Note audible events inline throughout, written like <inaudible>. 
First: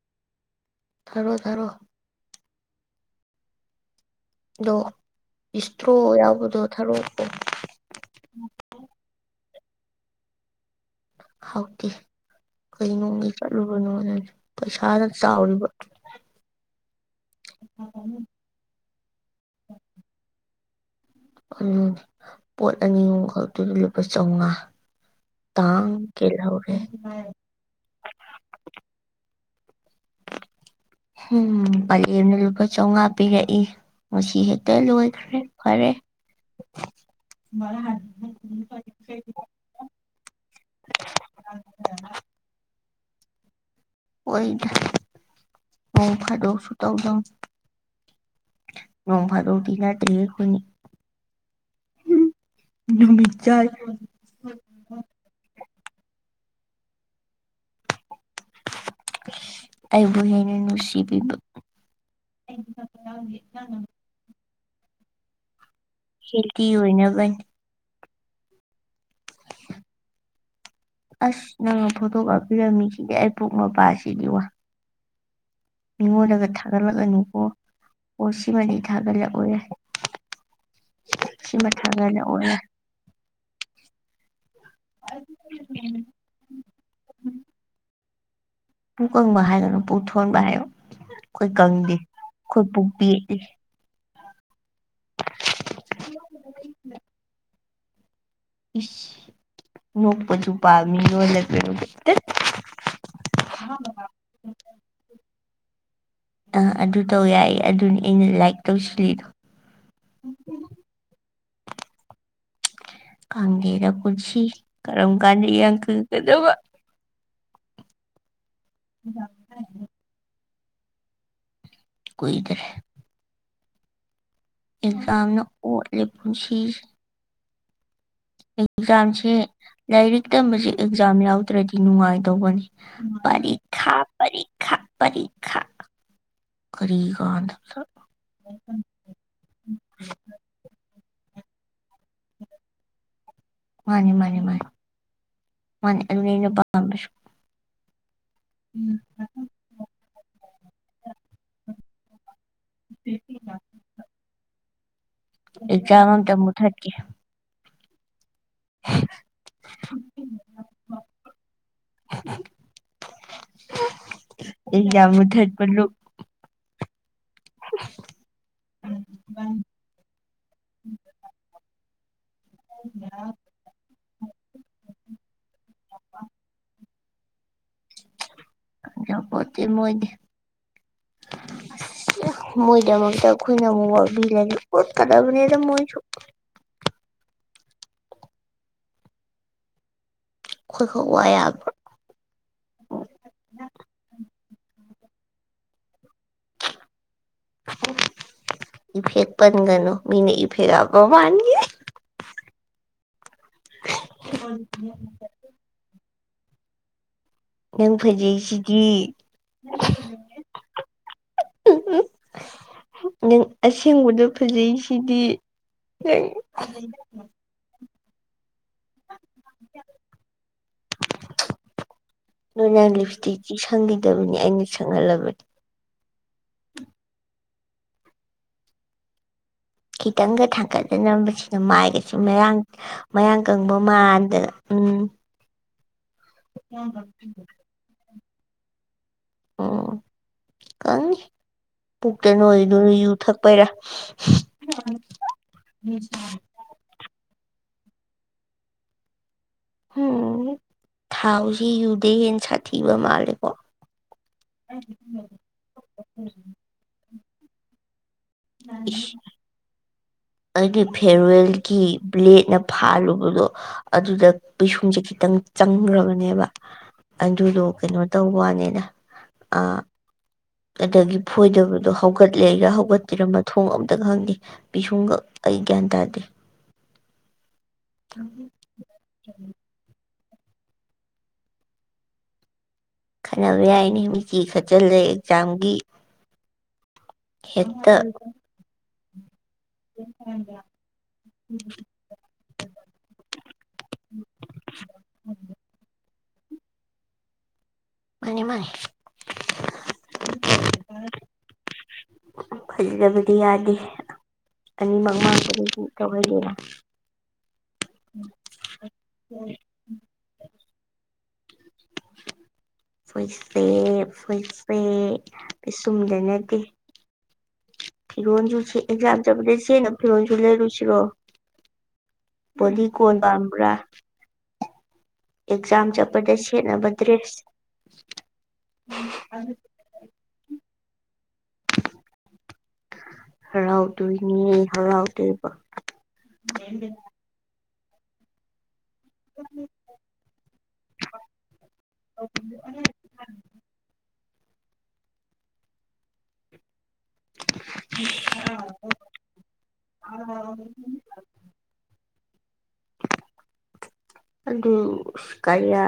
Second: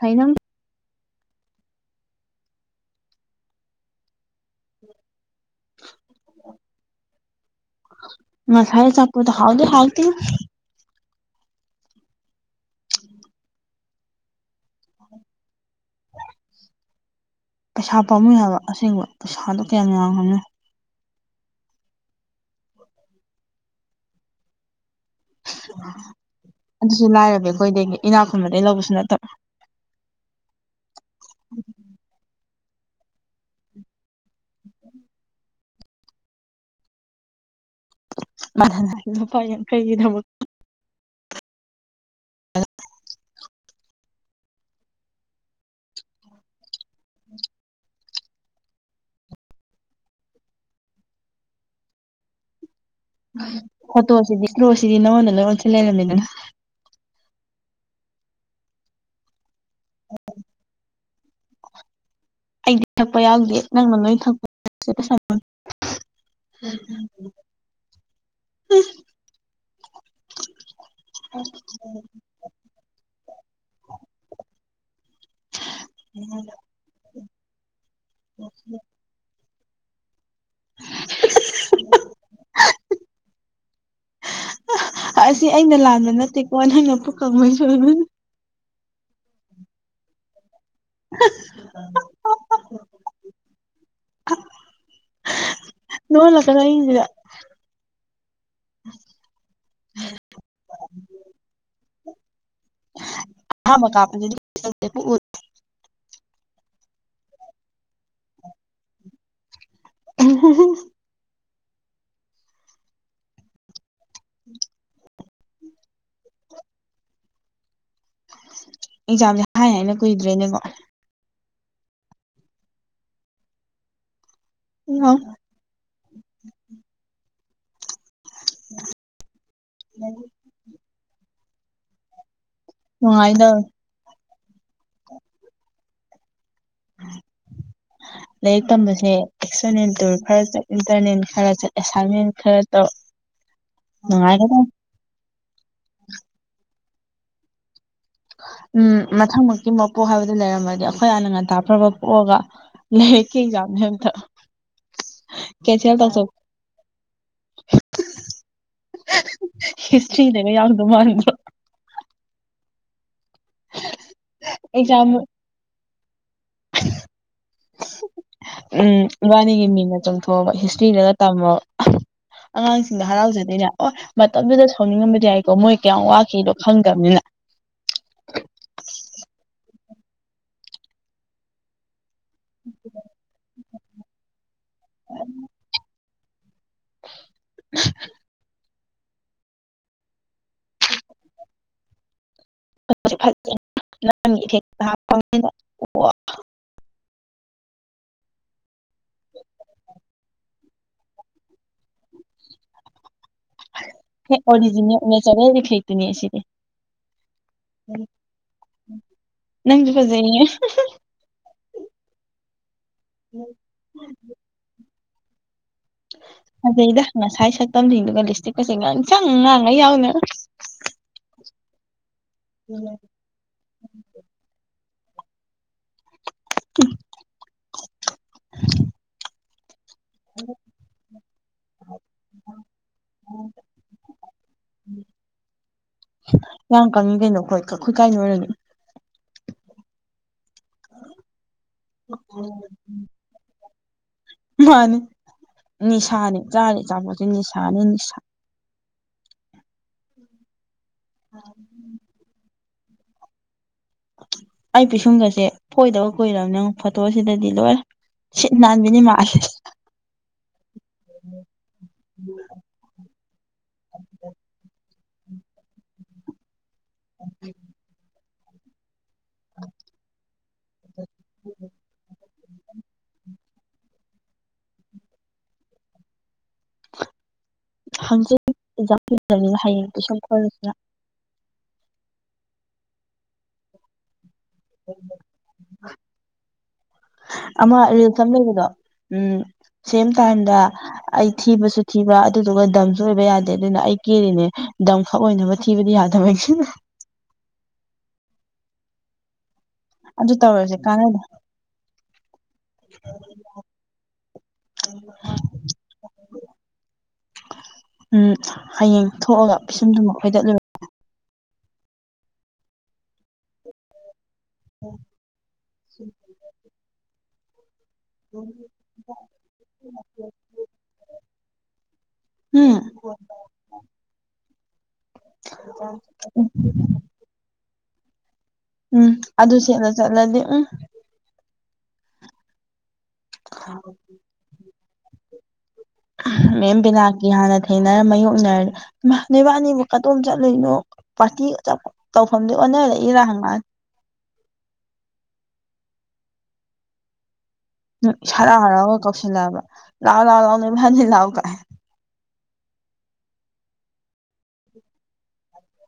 ꯍꯥꯏꯅ ꯊꯔꯣ ꯊꯔꯣ ꯑꯗꯣ ꯏꯁꯇ꯭ꯔꯣ ꯌꯥꯎꯕꯗꯣ ꯊꯔꯛꯀꯣ ꯃꯁꯂ ꯆꯄꯗ ꯍꯥꯎꯗ ꯍꯥꯎꯇꯅ ꯍꯥꯎꯇꯦ ꯀꯩ ꯅꯣꯡꯒꯤ ꯆꯠꯂꯨꯕꯅꯣꯅ ꯄꯩꯁꯥꯗ ꯆꯥꯎꯔꯤꯕ ꯄꯩꯁꯥ ꯄꯥꯝꯃꯤ ꯍꯥꯏꯕ ꯑꯁꯦꯡꯕ ꯄꯩꯁꯥꯗꯣ ꯀꯌꯥꯝ ꯌꯥꯝꯡꯉꯝꯅꯤ ꯄꯣꯠ ꯑꯅꯤ ꯑꯍꯨꯝ ꯈꯛꯇꯣꯏꯗ ꯂꯨꯄꯥ ꯆꯥꯝꯃꯉꯥ ꯇꯥꯡ ꯀꯦꯜꯍꯧꯔꯦ ꯑꯗꯨꯁꯨ ꯂꯥꯏꯔꯕ ꯑꯩꯈꯣꯏꯗꯩ ꯏꯅꯥꯛ ꯈꯨꯨꯟꯕꯗꯒꯤꯩ ꯂꯧꯕꯁꯨ ꯅꯠꯇꯕ ꯎꯝꯔꯤꯄ ꯆꯥꯝꯃꯉꯥ ꯄꯤꯔꯛꯏ ꯃꯁꯤ ꯍꯦꯛꯇ ꯂꯣꯏꯈ꯭ꯔꯦ ꯐꯔꯦ ꯐ ꯌꯥꯝ ꯀꯩꯒꯤꯗꯃ <unintelligible> ꯑ <unintelligible> ꯑꯣꯏ ꯑꯣꯧ ꯐꯗꯣꯁꯨ ꯇꯥꯎꯗꯅꯤ ꯅꯣꯡꯚꯗꯧꯀ ꯇꯤ ꯅꯠꯔꯦ ꯈꯨꯏꯅꯤ ꯐꯇꯣꯁꯤꯗꯤ ꯐꯇꯣꯁꯤꯗꯤ ꯅꯉꯣꯟꯅ ꯂꯣꯏꯉꯣꯟꯁꯤ ꯂꯩꯔꯝꯃꯤꯗꯅ ꯑꯩꯕꯨ ꯍꯦꯅ ꯅꯨꯡꯁꯤꯕꯤꯕ ꯑꯩꯗꯤ ꯊꯛꯄ ꯌꯥꯎꯗꯦ ꯅꯪꯅ ꯅꯣꯏ ꯊꯛꯄꯩ ꯈꯦꯇ ꯑꯣꯏꯅꯕ ꯎꯝ <inaudible> ꯑꯁ ꯅꯪꯉ ꯐꯇꯣ ꯀꯥꯄꯤꯤꯔꯃꯤꯁꯤ ꯄꯨꯛꯛ ꯃꯄꯥꯖꯤꯗꯤ ꯋꯥ ꯃꯤꯉꯣꯟꯗꯒ ꯊꯥꯒꯠꯂꯛꯂꯅꯨꯀꯣ ꯑꯣ ꯁꯤꯃꯗꯤ ꯊꯥꯒꯠꯂꯛꯑꯣ ꯌꯥꯏ ꯁꯤ ꯃꯊꯥꯒꯅꯦ ꯑꯣ ꯑꯁꯤ ꯑꯩꯅ ꯂꯥꯟꯕ ꯅꯠꯇꯦꯀꯣ ꯅꯪꯅ ꯄꯨꯀꯪꯕꯣꯏ ꯁꯨꯣꯏꯕꯅꯦ ꯄꯨ ꯀꯪꯕ ꯍꯥꯏꯗꯅꯨ ꯄꯨꯛ ꯊꯣꯟꯕ ꯍꯥꯏꯕ ꯑꯩꯈꯣꯏ ꯀꯪꯗꯦ ꯑꯩꯈꯣꯏ ꯄꯨꯛ ꯄꯥꯠꯂꯤ ꯅꯣꯠꯂ ꯀꯅꯥ ꯏꯁꯤꯒ ꯏ ꯅꯄ ꯆꯨꯄ ꯃꯤꯣ ꯂꯩꯕꯅ ꯃꯀ ꯑ ꯑꯗꯨ ꯇꯧ ꯌꯥꯏꯌꯦ ꯑꯗꯨꯅꯤ ꯑꯩꯅ ꯂꯥꯏꯛ ꯇꯧꯁꯤꯜꯂꯤꯗꯣ <unintelligible> ꯀꯪꯒꯦꯗ ꯄꯨꯁꯤ ꯀꯔꯝ ꯀꯥꯟꯗ ꯀꯗꯕ ꯑꯦꯛꯖꯥꯝꯁꯦ ꯍꯥꯏ ꯍꯥꯏꯅ ꯀꯨꯏꯗ꯭ꯔꯦꯅꯦꯀꯣ ꯀꯣꯏ ꯀꯦ ꯏꯜꯖꯝꯅ ꯑꯣ ꯑ ꯄꯨꯁꯤ ꯑꯦꯛꯖꯥꯝꯁꯦ ꯂꯥꯏꯔꯤꯛ ꯇꯁ ꯑꯦꯛꯖꯥꯝ ꯌꯥꯎꯗ꯭ꯔꯗꯤ ꯅꯨꯡꯉꯥꯏꯗꯧꯕꯅꯤ ꯅꯨꯡꯉꯥꯏꯗꯧ ꯄꯔꯤꯈꯥ ꯄꯔꯤꯈꯥ ꯄꯔꯤꯈꯥ ꯀꯔꯤꯒꯥꯟꯗ ꯂꯥꯏꯔꯤꯛ ꯇꯝꯕꯁꯦ ꯑꯦꯛꯁꯇꯔꯅꯦꯜ ꯇ ꯈꯔ ꯏꯟꯇꯔꯅꯦꯜ ꯈꯔ ꯑꯦꯁꯥꯏꯟꯃꯦꯟ ꯈꯔ ꯇꯧꯔꯛ ꯃꯥꯅꯤ ꯃꯥꯅꯤ ꯃꯥꯅꯤ ꯃꯥꯅꯤ ꯑꯗꯨꯅꯤ ꯑꯩꯅ ꯄꯥꯝꯕꯁꯨ ꯎꯝ ꯃꯊꯪꯃꯛꯀꯤ ꯃꯄꯣꯛ ꯍꯥꯏꯕꯗꯨ ꯂꯩꯔꯝꯃꯗꯤ ꯑꯩꯈꯣꯏ ꯑꯥꯅ ꯉꯟꯇꯥ ꯐ꯭ꯔꯕ ꯄꯣꯛꯑꯒ ꯂꯩ ꯀ ꯌꯥꯗꯇ ꯑꯦꯛꯖꯥꯝ ꯑꯝꯇ ꯃꯨꯊꯠꯀꯦ ꯍꯤꯁꯇ꯭ꯔꯤꯗꯅ ꯌꯥꯎꯗ ꯃꯥꯗ꯭ꯔꯣ ꯑꯩ ꯑꯦꯛꯖꯥꯝ ꯌꯥꯝꯨꯊꯠꯄꯂꯨ ꯎꯝ ꯋꯥꯕꯥꯅꯤꯒꯤ ꯃꯤꯅ ꯆꯣꯡꯊꯣꯛꯑꯕ ꯍꯤꯁꯇ꯭ꯔꯤꯗꯅ ꯇꯝꯃꯕ ꯑꯉꯥꯡꯁꯤꯡꯗꯣ ꯍꯔꯥꯎꯖꯗꯣꯏꯅꯦ ꯑꯣ ꯃꯇꯝꯗꯨꯗ ꯁꯣꯅꯤꯡꯉꯝꯕꯗꯤ ꯌꯥꯏꯀꯣ ꯃꯣꯏ ꯀꯌꯥꯝ ꯋꯥꯈꯤꯅꯣ ꯈꯪꯗꯕꯅꯤꯅ ꯌꯥꯄꯣꯠꯇꯦ ꯃꯣꯏꯗꯤ ꯃꯣꯏꯗꯃꯗ ꯈꯣꯏꯅ ꯃꯨꯕꯤ ꯂꯦ ꯀ ꯀꯗꯥꯕꯨꯗ ꯃꯣꯏꯁꯨ <inaudible> <inaudible> ꯑꯩꯈꯣꯏ ꯈꯛ ꯋꯥ <unintelligible> ꯌꯥꯕ꯭ꯔꯣ <unintelligible> <unintelligible> ꯀ ꯑꯣ ꯎ ꯏꯐꯦꯄꯒꯅꯣ ꯃꯤꯅꯦ ꯏ ꯐꯦꯔ ꯍꯥ ꯃꯥꯅꯤꯦ ꯍꯦ ꯑꯣꯔꯤꯖꯤ ꯎ ꯆꯔꯦꯦꯇꯅꯤꯁꯤ ꯅꯪ ꯐꯖꯩꯁꯤꯗꯤ ꯅꯪꯁꯨ ꯐꯖꯩꯌꯦ ꯅꯪ ꯑꯁꯦꯡꯕꯗꯣ ꯐꯖꯩ ꯁꯤꯗꯤ ꯍ ꯝꯁꯤꯡꯗꯨꯒ ꯂꯤꯁꯇꯤ ꯀꯩꯁ ꯉ ꯆꯪ ꯉꯥꯡꯉ ꯌꯥꯎꯅ ꯅꯣꯏ ꯅꯪ ꯂꯤꯞ ꯏꯁꯇꯤꯛꯁꯤ ꯁꯪꯈꯤꯗꯕꯅꯤ ꯑꯩꯅ ꯁꯪꯍꯜꯂꯕꯅꯤ <inaudible> <inaudible> <inaudible> ꯈꯤꯇꯪꯒ ꯊꯥꯡꯒꯠꯅꯅꯕꯕꯁꯤꯅ ꯃꯥꯏꯒꯁꯨ ꯃꯌꯥꯥꯡ ꯃꯌꯥꯡ ꯀꯪꯕ ꯃꯥꯟꯗꯅ ꯎꯝ ꯌꯥꯝ ꯀꯪꯉꯤ ꯀꯩꯅꯣ ꯑꯩꯈꯣꯏꯈꯠ ꯀꯥꯏꯅ ꯑꯣꯏꯔꯅꯤ ꯎꯝ ꯀꯪꯉ ꯄꯨꯛꯇ ꯅꯣꯏꯗꯨꯅ ꯌꯨ ꯊꯛꯄꯩꯔꯥ ꯃꯥꯅꯤ ꯅꯤꯁꯥꯅꯦ ꯆꯥꯔ ꯆꯥꯄꯣꯠꯁꯦ ꯅꯤꯁꯥꯅꯦ ꯅꯤꯁꯥ ꯎꯝ ꯊꯥꯎꯁꯤ ꯌꯨꯗꯦ ꯍꯦ ꯁꯥꯊꯤꯕ ꯃꯥꯜꯂꯦꯀꯣ ꯑꯩ ꯄꯤꯁꯨꯝꯒꯁꯦ ꯐꯣꯏꯗꯕ ꯀꯨꯏꯔꯕ ꯅꯪ ꯐꯣꯇꯣꯁꯤꯗꯗꯤ ꯂꯣꯏ ꯅꯥꯟꯕꯤꯅꯤ ꯏꯁ ꯃꯥꯁꯦꯁ <inaudible> ꯑꯩꯒꯤ ꯐꯦꯔꯋꯦꯜꯒꯤ ꯕ꯭ꯂꯦꯗꯅ ꯐꯥꯔꯨꯕꯗꯣ ꯑꯗꯨꯗ ꯄꯩꯤꯁꯨꯡꯖꯈꯤ ꯈꯤꯇꯪ ꯆꯪꯈ꯭ꯔꯕꯅꯦꯕ ꯑꯗꯨꯗꯣ ꯀꯩꯅꯣ ꯇꯧꯕꯅꯤꯗ ꯑ ꯑꯗꯒꯤ ꯐꯣꯏꯗꯕꯗꯣ ꯍꯧꯒꯠꯂꯦꯒ ꯍꯧꯒꯠꯇꯄꯤꯔꯝꯃ ꯊꯣꯡ ꯑꯃꯝꯇ ꯈꯪꯗꯦ ꯄꯤꯁꯨꯡꯈꯛ ꯑꯩ ꯒ꯭ꯌꯥꯟ ꯇꯥꯗꯦ ꯍꯪꯆꯤꯅꯤꯅ ꯍꯌꯦꯡ ꯇꯨ ꯁꯝ ꯈꯜꯁꯤꯅ ꯈꯟꯅꯕ ꯌꯥꯏꯅꯦ ꯃꯤꯆꯤ ꯈꯠꯆꯜꯂꯦ ꯑꯦꯛꯖꯥꯝꯒꯤ ꯍꯦꯛꯇ ꯑꯥ ꯆꯝꯖꯕꯗꯣ ꯎꯝ ꯁꯦꯝ ꯇꯥꯏꯝꯗ ꯑꯩ ꯊꯤꯕꯁꯨ ꯊꯤꯕ ꯑꯗꯨꯗꯨꯒ ꯗꯝꯁꯨ ꯑꯣꯏꯕ ꯌꯥꯗꯦ ꯑꯗꯨꯅ ꯑꯩ ꯀꯦꯔꯤꯅꯦ ꯗꯝꯈꯛ ꯑꯣꯏꯅꯕ ꯊꯤꯕꯗꯤ ꯌꯥꯗꯕꯩꯒꯤꯅ ꯃꯥꯅꯤ ꯃꯥꯅꯤ ꯑ ꯑꯗꯨ ꯇꯋꯔꯁꯦ ꯀꯥꯅꯗ ꯐꯖꯗꯕꯨꯗꯤ ꯌꯥꯗꯅꯤꯦ ꯑ ꯃꯪ ꯃꯥꯁꯔꯤ ꯇꯧꯔ ꯂꯩꯅ ꯎꯝ ꯍꯌꯦꯡ ꯊꯣꯛꯑꯒ ꯄꯤꯁꯨꯝꯗꯨ ꯃꯈꯣꯏꯗ ꯐꯣꯏꯆꯦ ꯐꯣꯏꯆꯦ ꯑꯩꯁꯨꯝꯗ ꯅꯠꯇꯦ ꯐꯤꯔꯣꯜꯁꯨ ꯑꯦꯛꯖꯥꯝ ꯆꯠꯕꯗꯩ ꯁꯤꯅ ꯐꯤꯔꯣꯣꯟꯁꯨ ꯂꯩꯔꯨꯁꯤꯔꯣ ꯄ ꯎꯝ ꯀꯣ ꯑꯃꯥ ꯑꯦꯖꯝ ꯆꯄꯔꯗꯁꯁꯤ ꯅ ꯃꯗ꯭ꯔꯦꯁ ꯎꯝ ꯑꯗꯨꯁꯦꯂ ꯆꯠꯂꯗꯤꯦ ꯎꯝ ꯍꯔꯥꯎꯗꯣꯏꯅꯤ ꯍꯔꯥꯎꯗꯣꯏꯕ ꯃꯦꯝ ꯕꯤꯅꯥꯀꯤ ꯍꯥꯟꯅ ꯊꯦꯡꯅꯔ ꯃꯥꯏꯌꯣꯛꯅꯔ ꯅꯕꯥꯅꯤꯕꯨ ꯀꯗꯣꯝ ꯆꯠꯂꯨꯏꯅꯣ ꯄꯥꯔꯇꯤ ꯇꯧꯐꯝꯗꯤ ꯑꯣꯟꯅꯔꯛ ꯏꯔꯪꯉꯅꯤ <inaudible> ꯎ ꯁꯔ ꯑꯔꯥꯎꯒ ꯀꯧꯁꯟ ꯂꯕ ꯂꯑꯣ ꯂꯥꯎꯑꯣ ꯂꯑꯣꯅꯦ ꯍꯥꯏꯅꯤ ꯂꯑꯣ ꯀꯥꯏ <inaudible> ꯑꯗꯨ ꯀꯌꯥ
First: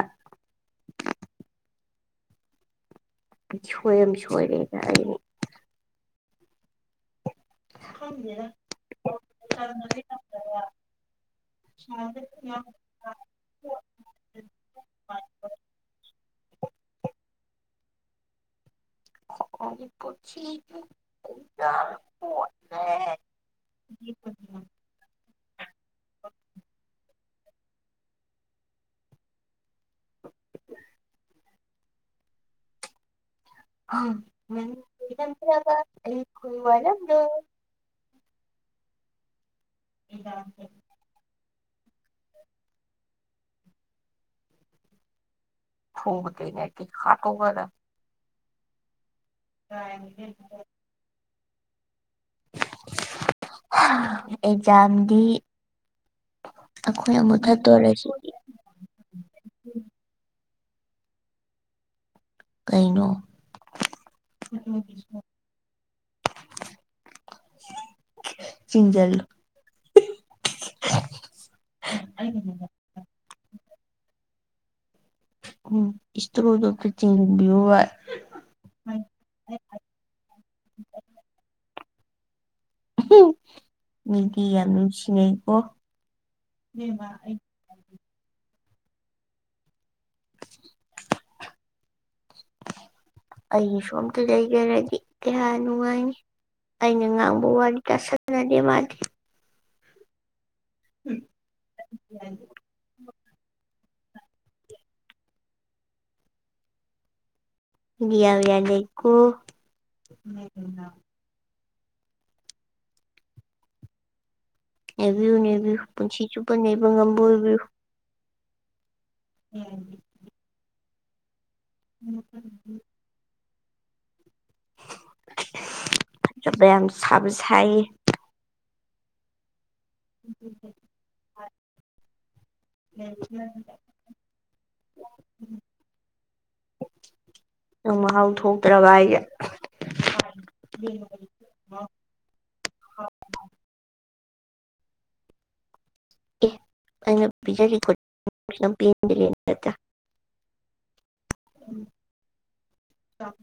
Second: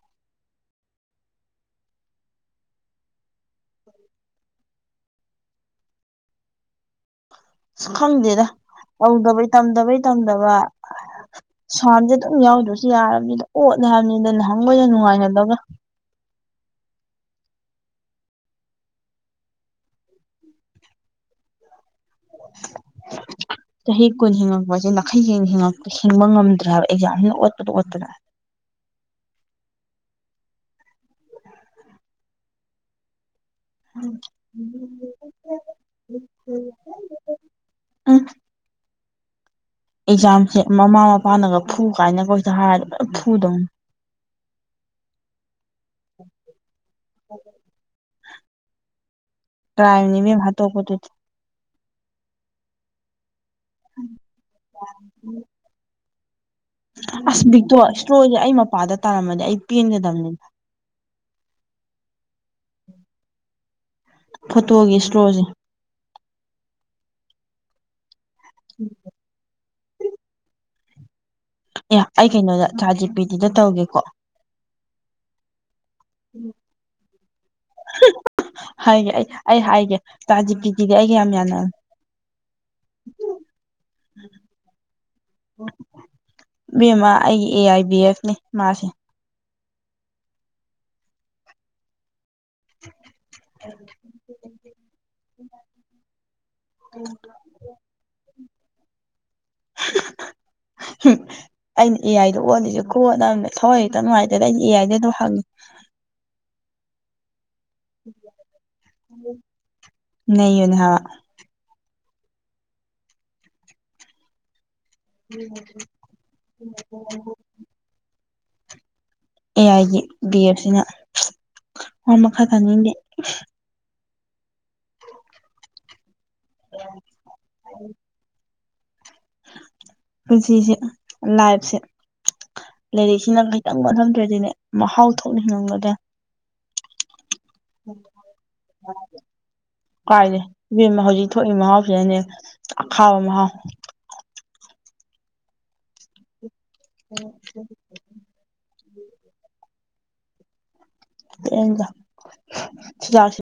ꯁ꯭ꯋꯨꯝ ꯁꯣꯏꯔꯦ ꯌꯥ ꯍꯥꯏꯅꯤ ꯁꯨ ꯈꯪꯗꯦꯗ ꯇꯧꯗꯕꯩ ꯇꯝꯗꯕꯩ ꯇꯟꯕꯗꯩ ꯇꯝꯗꯕ ꯁ꯭ꯋꯥꯝꯁꯦ ꯄꯩꯁꯥꯁꯦ ꯑꯗꯨꯝ ꯌꯥꯝ ꯌꯥꯎꯗ꯭ꯔꯁꯨ ꯌꯥꯔꯕꯅꯤꯗ ꯑꯣꯠꯂꯦ ꯍꯥꯏꯕꯅꯤꯗ ꯅꯍꯥꯟꯈ ꯑꯣꯏꯅ ꯅꯨꯡꯉꯥꯏꯅꯗꯕ ꯅꯤ ꯄꯨꯁꯤ <inaudible> ꯆꯍꯤ ꯀꯨꯟ ꯍꯤꯡꯉꯛꯄꯁꯦ ꯅꯥꯈꯩꯁꯤꯡꯄ ꯍꯤꯡꯕ ꯉꯝꯗ꯭ꯔꯕ ꯑꯦꯛꯖꯥꯝꯁꯤꯅ <inaudible> ꯎꯝ ꯑꯩꯣꯏ ꯋꯥꯗ ꯎ ꯑꯦꯛꯖꯥꯝꯁꯦ ꯃꯃꯥ ꯃꯄꯥꯅꯒ ꯐꯨ ꯀꯥꯏꯅ ꯀꯣꯏꯗ ꯍꯥꯏꯔ ꯐꯗꯣꯣꯡ ꯐꯨꯕ ꯀꯩꯅꯦ ꯀ ꯍꯥꯥ ꯇꯒꯗ ꯀꯥꯏꯅꯤꯃꯤꯚꯠꯇꯣ ꯀꯗꯨ ꯑꯦꯖꯝꯗꯤ ꯑꯁꯕꯤꯛꯇꯣ ꯏꯁꯇꯣꯁꯦ ꯑꯩ ꯃꯄꯥꯗ ꯇꯥꯔꯝꯃꯗꯤ ꯑꯩ ꯄꯦꯟꯒꯗꯕꯅꯤꯅ ꯀꯩꯅꯣ ꯐꯣꯇꯣꯒꯤ ꯏꯁꯇꯣꯁꯦ ꯆꯤꯡꯖꯔꯂ ꯑꯦ ꯑꯩ ꯀꯩꯅꯣꯗ ꯊꯥꯖꯖꯤ ꯄꯤꯗꯤꯗ ꯇꯧꯒꯦꯀꯣ ꯎꯝ ꯏꯁꯇꯔꯣꯗ ꯆꯤꯡꯕꯤꯣ ꯍꯥꯏꯒꯦ ꯑꯩ ꯑꯩ ꯍꯥꯏꯒꯦ ꯇꯥꯖꯤꯞꯀꯤꯗꯨꯗꯤ ꯑꯩꯒ ꯌꯥꯝ ꯌꯥꯅꯦ ꯃꯤꯗꯤ ꯌꯥꯝ ꯅꯨꯡꯁꯤꯅꯩꯀꯣ ꯎ ꯕꯦꯝꯃ ꯑꯩꯒꯤ ꯑꯦ ꯑꯥꯏ ꯕꯤ ꯑꯦꯐꯅꯤ ꯃꯥꯁꯤꯦ ꯑꯩ ꯁꯣꯝꯇ ꯂꯩꯒꯦꯔꯗꯤ ꯏ ꯀꯌꯥꯅꯅꯨꯡꯉꯥꯏꯅꯤ ꯑꯩꯅ ꯉꯥꯡꯕ ꯋꯥꯔꯤ ꯇꯥꯁꯅꯗꯦ ꯃꯥꯗꯤꯦ ꯑꯩꯅ ꯏꯌꯥꯏꯗ ꯑꯣꯜꯂꯤꯁꯦ ꯀꯣꯟꯅꯕꯅꯦ ꯊꯣꯛꯏ ꯈꯤꯇ ꯅꯨꯡꯉꯥꯏꯇꯦꯗ ꯑꯩꯗꯤ ꯏꯌꯥꯏꯗꯦ ꯑꯗꯨꯣ ꯍꯪꯉꯤ ꯌꯥꯕꯤ ꯌꯥ ꯂꯩꯀꯣ ꯅꯩꯕꯅꯦ ꯍꯥꯏꯕ ꯅꯕꯤꯌ ꯅꯕꯌꯨ ꯄꯨꯟꯁꯤ ꯆꯨꯞꯄ ꯅꯕ ꯉꯝꯕ ꯑꯣꯏꯕꯌꯨ ꯑꯦ ꯑꯥꯏꯒꯤ ꯕꯤ ꯑꯦꯠꯁꯤꯅ ꯑꯣ ꯃꯈꯥ ꯇꯥꯅꯤꯡꯒꯦ ꯆꯕꯝ ꯆꯕꯁꯥꯏ ꯄꯨꯟꯖꯤꯁꯦ ꯂꯥꯏꯐꯁꯦ ꯂꯥꯏꯔꯤꯛꯁꯤꯅ ꯈꯤꯇꯪ ꯃꯊꯝꯗ꯭ꯔꯗꯤꯅꯦ ꯃꯍꯥꯎ ꯊꯣꯛꯅ ꯍꯤꯡꯉꯝꯒꯗꯦ ꯑ ꯃꯍꯥꯎ ꯊꯣꯛꯇ꯭ꯔꯕ ꯑꯩꯒ ꯀꯥꯏꯔꯦ ꯏꯦꯝ ꯍꯧꯖꯤꯛ ꯊꯣꯛꯏ ꯃꯍꯥꯎꯁꯤꯅꯅꯦ ꯑꯈꯥꯕ ꯃꯍꯥꯎ ꯩꯅ ꯆꯤꯖꯥꯛꯁꯤ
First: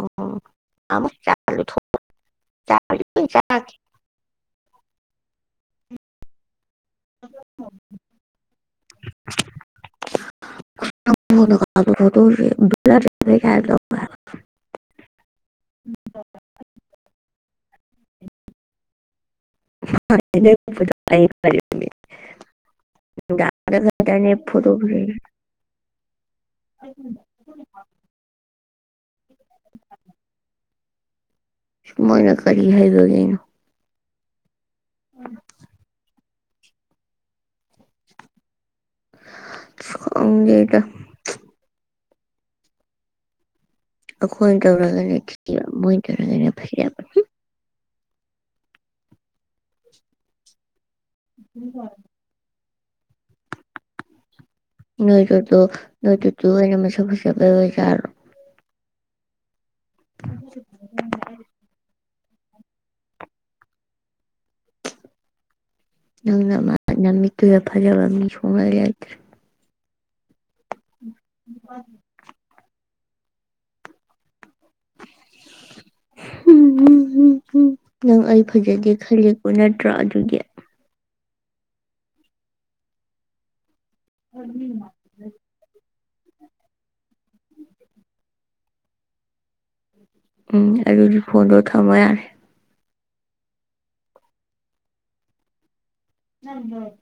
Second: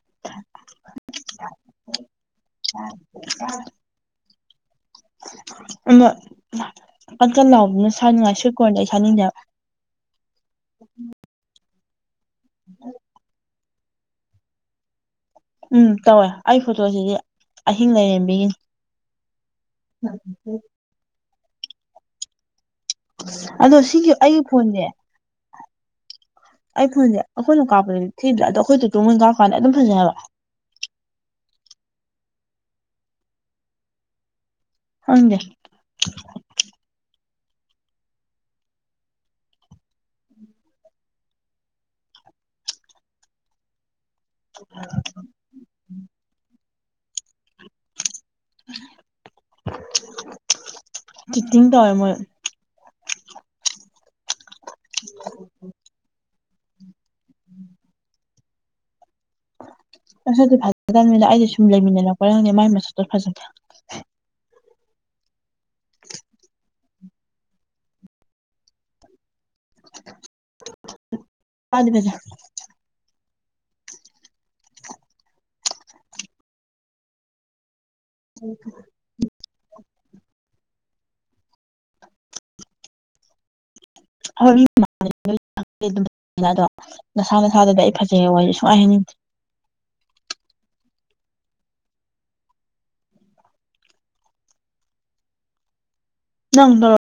ꯎꯝ ꯑꯃꯥꯏ ꯆꯂ ꯊ ꯑ ꯑ ꯑ ꯀꯀ ꯂꯥꯎꯕꯅ ꯁꯥꯅꯤꯡꯉꯥꯏ ꯁꯣꯏꯀꯣꯟꯗ ꯑꯩ ꯁꯥꯅꯤꯡꯗꯦꯕ ꯑꯗꯨ ꯍꯕꯂ ꯀ ꯎꯝ ꯇꯧꯋꯦ ꯑꯩ ꯐꯣꯇꯣꯁꯤꯗꯤ ꯑꯍꯤꯡ ꯂꯩꯔꯦꯝꯕꯤꯒꯤꯅꯤ <inaudible> ꯑꯗꯣ ꯁꯤꯒꯤ ꯗꯗꯒꯥꯥꯗꯅꯦ ꯑꯩꯒꯤ ꯐꯣꯟꯁꯦ ꯐꯇꯣꯚꯔꯦꯜ ꯑꯩ ꯐꯣꯟ ꯑꯩꯈꯣꯏꯅ ꯀꯥꯄ ꯊꯗ ꯑꯩꯈꯣꯏꯠꯇ ꯇꯨ ꯃꯣꯏ ꯀꯥꯔꯛ ꯀꯥꯟꯗ ꯑꯗꯨꯝ ꯐꯖꯅꯦꯕ ꯁꯨꯃꯥꯏꯅ ꯀꯔꯤ ꯍꯥꯏꯕꯒꯤꯩꯅꯣ ꯍꯪꯖ ꯣꯡꯒꯦꯒ ꯑꯩꯈꯣꯏ ꯇꯧꯔꯒꯅ ꯊꯤꯕ ꯃꯣꯏ ꯇꯧꯔꯒꯅ ꯐꯩꯔ ꯆꯤꯇꯤꯡ ꯇꯔ ꯃꯣꯏ ꯅꯣꯏꯠꯇ ꯅꯣꯏꯠꯇ ꯇ ꯑꯣꯏꯅ ꯃ ꯁ ꯍꯁꯕ ꯑꯣꯏꯁꯦ ꯑꯁ ꯑꯗꯨ ꯐ ꯇꯃꯤ ꯑꯩꯗꯤ ꯁꯨꯝ ꯂꯩꯃꯤꯟꯅꯅ ꯋꯥꯔꯪꯗꯤ ꯃꯥꯏ ꯃꯦꯁ ꯐꯖꯦ ꯅꯪꯅ ꯃꯥ ꯌꯥꯝꯃꯤꯛꯇꯦ ꯐꯥꯖꯕ ꯃꯤ ꯃꯤ ꯁꯉꯥꯏ꯭ꯔꯦ ꯑꯕꯖ ꯅꯪ ꯑꯩ ꯐꯖꯗꯦ ꯈꯜꯂꯤ ꯅꯠꯇ꯭ꯔꯣ ꯑꯗꯨꯒꯤ ꯍꯧ ꯑꯗꯣ ꯅꯁꯥ ꯅꯁꯥꯗꯗꯤ ꯑꯩ ꯐꯖꯩꯌꯦ ꯋꯥꯔꯤꯁ ꯁꯨꯡꯉꯥꯏꯍꯟꯅꯤꯡꯗꯦ ꯎꯝ ꯑꯗꯨꯗꯤ ꯐꯣꯟꯗꯣ ꯊꯝꯃ ꯌꯥꯔꯦ ꯅꯪ ꯂꯧꯔꯣ ꯅꯗ